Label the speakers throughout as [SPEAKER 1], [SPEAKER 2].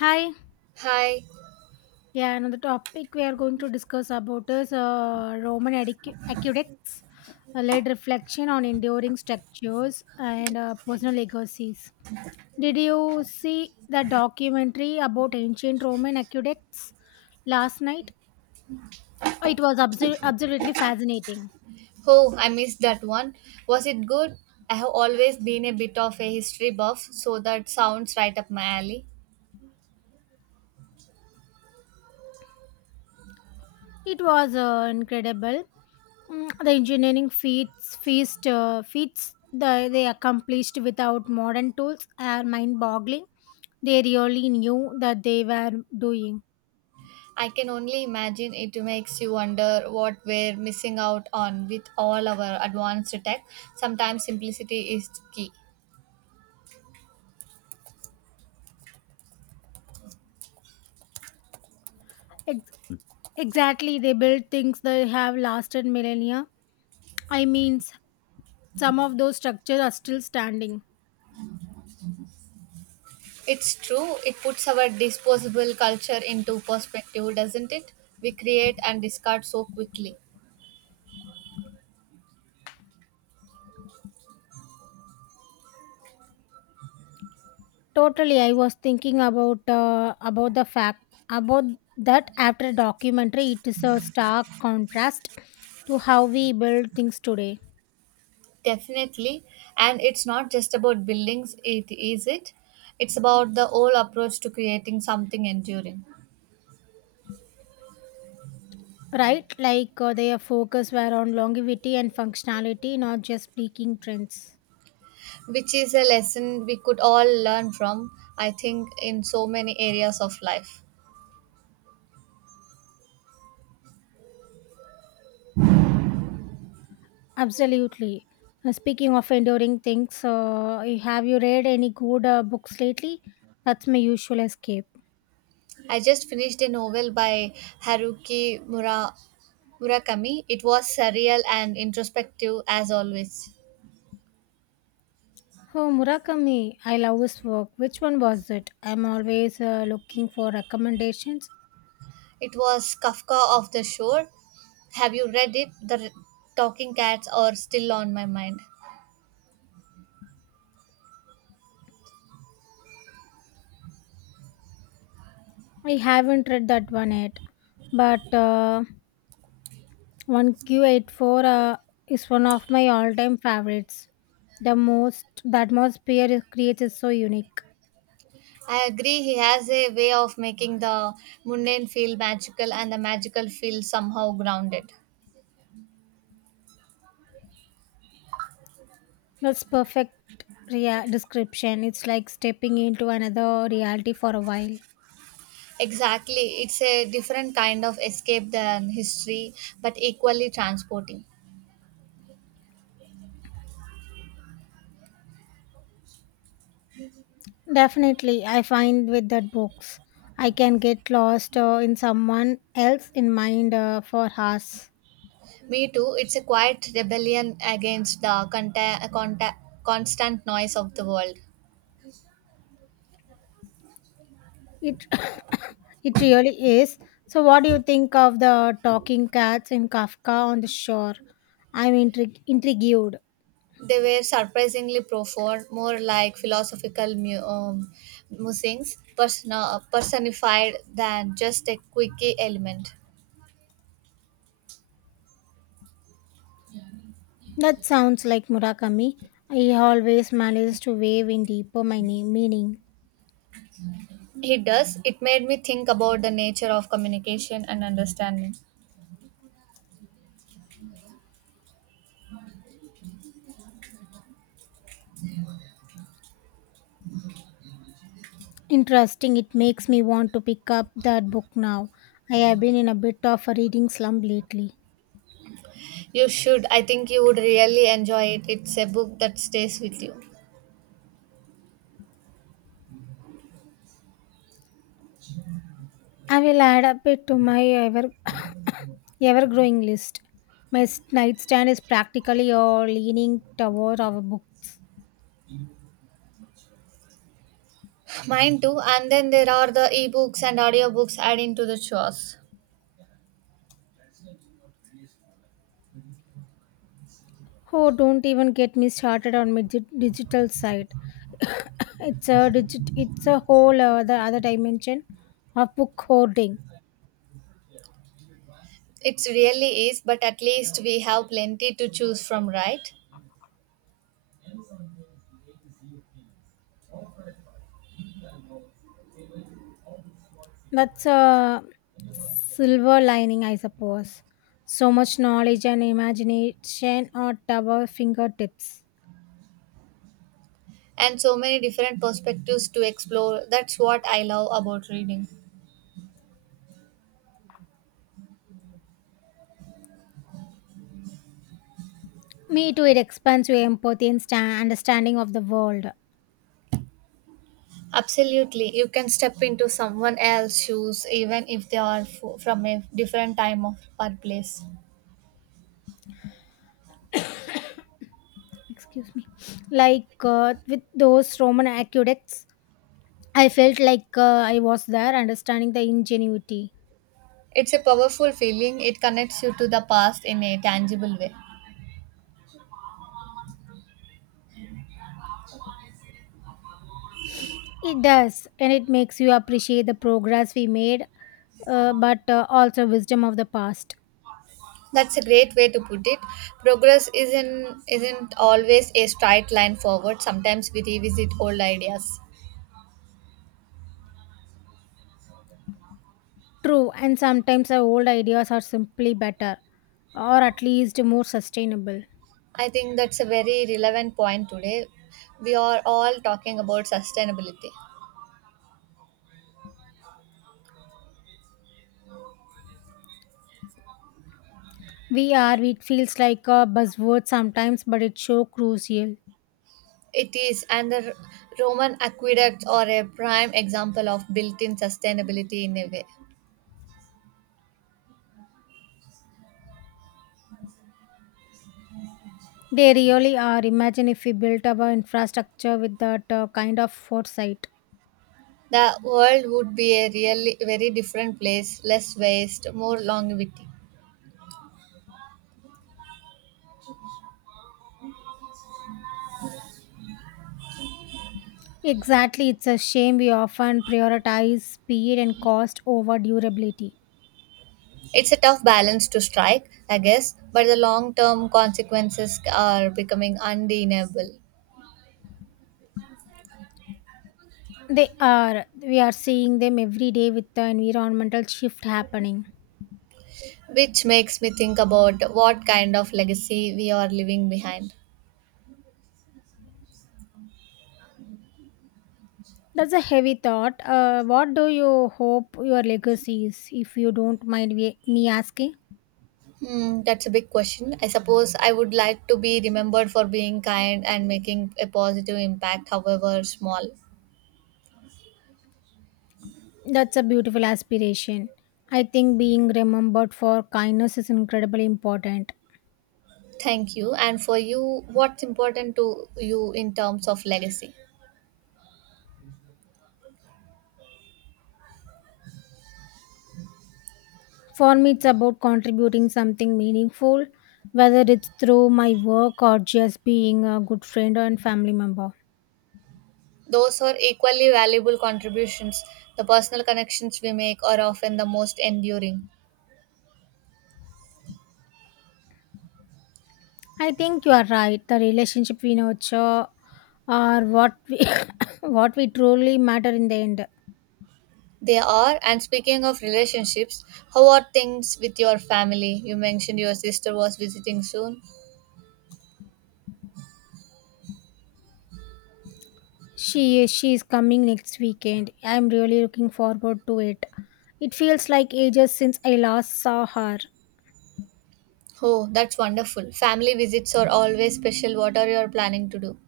[SPEAKER 1] Hi,
[SPEAKER 2] Hi.
[SPEAKER 1] yeah, another topic we are going to discuss about is Roman aqueducts, a led reflection on enduring structures and personal legacies. Did you see the documentary about ancient Roman aqueducts last night? It was absolutely fascinating.
[SPEAKER 2] Oh, I missed that one. Was it good? I have always been a bit of a history buff, so that sounds right up my alley.
[SPEAKER 1] It was incredible. The engineering feats they accomplished without modern tools are mind-boggling. They really knew that they were doing.
[SPEAKER 2] I can only imagine it makes you wonder what we're missing out on with all our advanced tech. Sometimes simplicity is key.
[SPEAKER 1] Ex- exactly, they built things that have lasted millennia. I mean, some of those structures are still standing.
[SPEAKER 2] It's true, it puts our disposable culture into perspective, doesn't it? We create and discard so quickly.
[SPEAKER 1] Totally, I was thinking about the fact about that after documentary, it is a stark contrast to how we build things today.
[SPEAKER 2] Definitely. And it's not just about buildings, it is it? It's about the whole approach to creating something enduring,
[SPEAKER 1] Right, like their focus were on longevity and functionality, not just peaking trends.
[SPEAKER 2] which is a lesson we could all learn from, I think, in so many areas of life.
[SPEAKER 1] Absolutely. Speaking of enduring things, have you read any good books lately? That's my usual escape.
[SPEAKER 2] I just finished a novel by Haruki Mura- Murakami. It was surreal and introspective as always.
[SPEAKER 1] Oh, Murakami, I love his work. Which one was it? I'm always looking for recommendations.
[SPEAKER 2] It was Kafka of the Shore. Have you read it? The Talking Cats are still on my mind.
[SPEAKER 1] I haven't read that one yet, but 1Q84 is one of my all time favorites. That most peer creates is so unique.
[SPEAKER 2] I agree. He has a way of making the mundane feel magical and the magical feel somehow grounded.
[SPEAKER 1] That's perfect description. It's like stepping into another reality for a while.
[SPEAKER 2] Exactly. It's a different kind of escape than history, but equally transporting.
[SPEAKER 1] Definitely, I find with that books, I can get lost in someone else in mind for hours.
[SPEAKER 2] Me too. It's a quiet rebellion against the constant noise of the world.
[SPEAKER 1] It it really is. So, what do you think of the talking cats in Kafka on the shore? I'm intrigued.
[SPEAKER 2] They were surprisingly profound, more like philosophical personified than just a quirky element.
[SPEAKER 1] That sounds like Murakami. He always manages to wave in deeper my meaning.
[SPEAKER 2] It does. It made me think about the nature of communication and understanding.
[SPEAKER 1] Interesting. It makes me want to pick up that book now. I have been in a bit of a reading slump lately.
[SPEAKER 2] You should. I think you would really enjoy it. It's a book that stays with you.
[SPEAKER 1] I will add up it to my ever ever growing list. My nightstand is practically all leaning toward our books.
[SPEAKER 2] Mine too. And then there are the ebooks and audiobooks adding to the chores.
[SPEAKER 1] Oh, don't even get me started on my digital side. it's a digit. It's a whole other dimension of book hoarding.
[SPEAKER 2] It really is, but at least we have plenty to choose from, right?
[SPEAKER 1] That's a silver lining, I suppose. So much knowledge and imagination at our fingertips.
[SPEAKER 2] And so many different perspectives to explore. That's what I love about reading.
[SPEAKER 1] Me too, it expands your empathy and understanding of the world.
[SPEAKER 2] Absolutely. You can step into someone else's shoes even if they are from a different time of or place.
[SPEAKER 1] Excuse me. Like with those Roman aqueducts, I felt like I was there understanding the ingenuity.
[SPEAKER 2] It's a powerful feeling. It connects you to the past in a tangible way.
[SPEAKER 1] It does, and it makes you appreciate the progress we made, but also wisdom of the past.
[SPEAKER 2] That's a great way to put it. Progress isn't always a straight line forward. Sometimes we revisit old ideas.
[SPEAKER 1] True, and sometimes our old ideas are simply better or at least more sustainable.
[SPEAKER 2] I think that's a very relevant point today. We are all talking about sustainability.
[SPEAKER 1] VR, it feels like a buzzword sometimes, but it's so crucial.
[SPEAKER 2] It is, and the Roman aqueducts are a prime example of built in sustainability in a way.
[SPEAKER 1] They really are. Imagine if we built our infrastructure with that kind of foresight.
[SPEAKER 2] The world would be a really very different place, less waste, more longevity.
[SPEAKER 1] Exactly, it's a shame we often prioritize speed and cost over durability.
[SPEAKER 2] It's a tough balance to strike, I guess, but the long term consequences are becoming undeniable,
[SPEAKER 1] They are. We are seeing them every day with the environmental shift happening.
[SPEAKER 2] which makes me think about what kind of legacy we are leaving behind.
[SPEAKER 1] That's a heavy thought. What do you hope your legacy is, if you don't mind me asking?
[SPEAKER 2] Hmm, that's a big question. I suppose I would like to be remembered for being kind and making a positive impact, however small.
[SPEAKER 1] That's a beautiful aspiration. I think being remembered for kindness is incredibly important.
[SPEAKER 2] Thank you. And for you, what's important to you in terms of legacy?
[SPEAKER 1] For me, it's about contributing something meaningful, whether it's through my work or just being a good friend and family member.
[SPEAKER 2] Those are equally valuable contributions. The personal connections we make are often the most enduring.
[SPEAKER 1] I think you are right. The relationship we nurture are what we what we truly matter in the end.
[SPEAKER 2] They are. And speaking of relationships, how are things with your family? You mentioned your sister was visiting soon.
[SPEAKER 1] She is coming next weekend. I'm really looking forward to it. It feels like ages since I last saw her.
[SPEAKER 2] Oh, that's wonderful. Family visits are always special. What are you planning to do?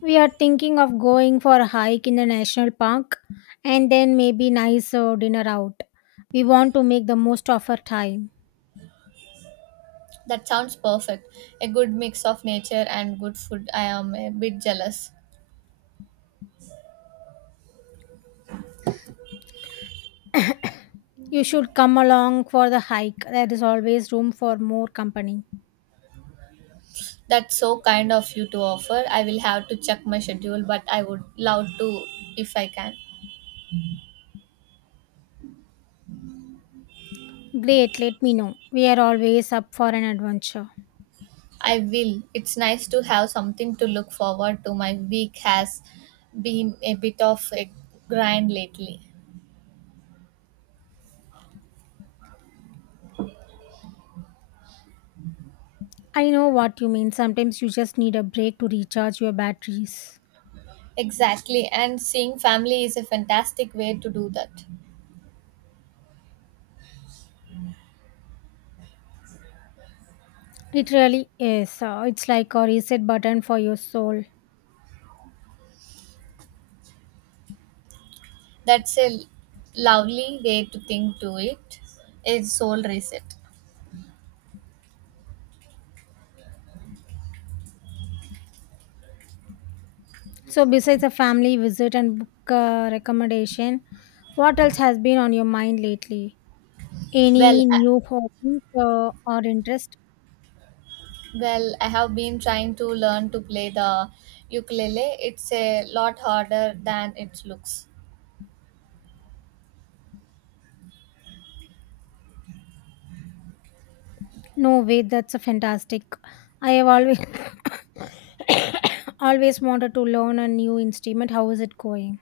[SPEAKER 1] We are thinking of going for a hike in a national park and then maybe nice dinner out. We want to make the most of our time.
[SPEAKER 2] That sounds perfect. A good mix of nature and good food. I am a bit jealous.
[SPEAKER 1] You should come along for the hike. There is always room for more company.
[SPEAKER 2] That's so kind of you to offer. I will have to check my schedule, but I would love to if I can.
[SPEAKER 1] Great, let me know. We are always up for an adventure.
[SPEAKER 2] I will. It's nice to have something to look forward to. My week has been a bit of a grind lately.
[SPEAKER 1] I know what you mean. Sometimes you just need a break to recharge your batteries.
[SPEAKER 2] Exactly, and seeing family is a fantastic way to do that.
[SPEAKER 1] It really is. It's like a reset button for your soul.
[SPEAKER 2] That's a lovely way to think to it. A soul reset.
[SPEAKER 1] So, besides a family visit and book recommendation, what else has been on your mind lately?
[SPEAKER 2] Well,
[SPEAKER 1] Any
[SPEAKER 2] I,
[SPEAKER 1] new hobbies or interest?
[SPEAKER 2] well, I have been trying to learn to play the ukulele. It's a lot harder than it looks.
[SPEAKER 1] No way, that's a fantastic. I have always always wanted to learn a new instrument. How is it going?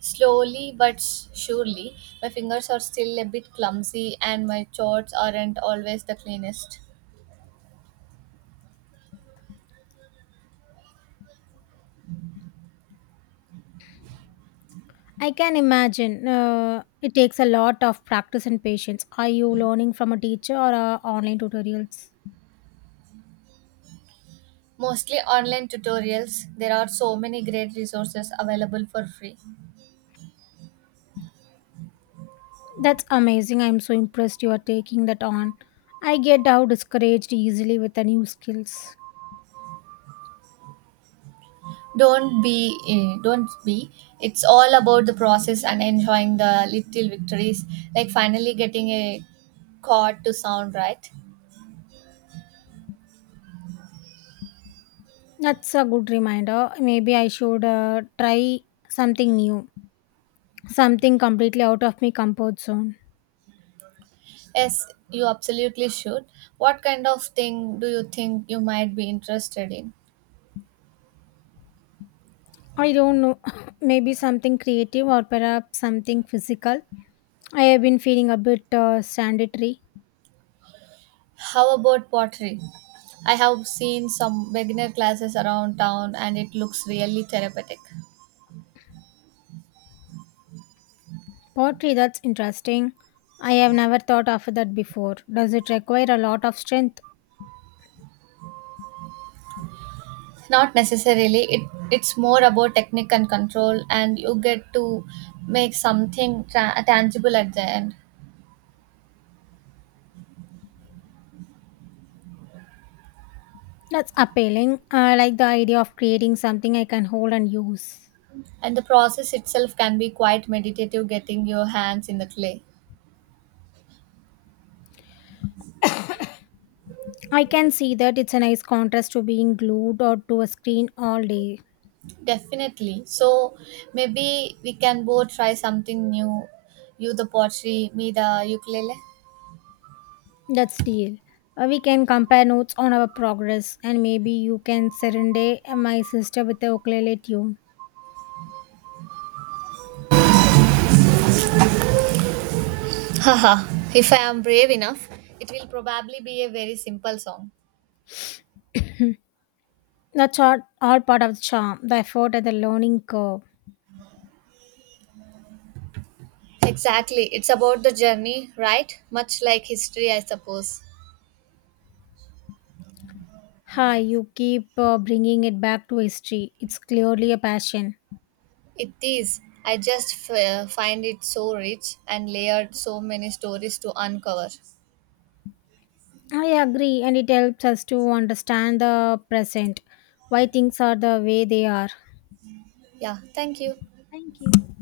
[SPEAKER 2] Slowly but surely, my fingers are still a bit clumsy and my charts aren't always the cleanest.
[SPEAKER 1] I can imagine. It takes a lot of practice and patience. Are you learning from a teacher or online tutorials?
[SPEAKER 2] Mostly online tutorials. There are so many great resources available for free.
[SPEAKER 1] That's amazing. I'm so impressed you are taking that on. I get how discouraged easily with the new skills.
[SPEAKER 2] Don't be. It's all about the process and enjoying the little victories, like finally getting a chord to sound right.
[SPEAKER 1] That's a good reminder. Maybe I should try something new, something completely out of my comfort zone.
[SPEAKER 2] Yes, you absolutely should. What kind of thing do you think you might be interested in?
[SPEAKER 1] I don't know, maybe something creative or perhaps something physical. I have been feeling a bit sanitary.
[SPEAKER 2] How about pottery? I have seen some beginner classes around town and it looks really therapeutic.
[SPEAKER 1] Pottery, that's interesting. I have never thought of that before. Does it require a lot of strength?
[SPEAKER 2] Not necessarily, it's more about technique and control, and you get to make something tangible at the end.
[SPEAKER 1] That's appealing. I like the idea of creating something I can hold and use.
[SPEAKER 2] And the process itself can be quite meditative, getting your hands in the clay.
[SPEAKER 1] I can see that it's a nice contrast to being glued or to a screen all day.
[SPEAKER 2] Definitely. So maybe we can both try something new. You the pottery, me the ukulele.
[SPEAKER 1] That's deal. We can compare notes on our progress, and maybe you can serenade my sister with a ukulele tune.
[SPEAKER 2] Haha, if I am brave enough, it will probably be a very simple song.
[SPEAKER 1] That's all part of the charm, the effort and the learning curve.
[SPEAKER 2] Exactly, it's about the journey, right? Much like history, I suppose.
[SPEAKER 1] Hi, you keep bringing it back to history. It's clearly a passion.
[SPEAKER 2] It is. I just find it so rich and layered, so many stories to uncover.
[SPEAKER 1] I agree, and it helps us to understand the present, why things are the way they are.
[SPEAKER 2] Yeah, thank you.
[SPEAKER 1] Thank you.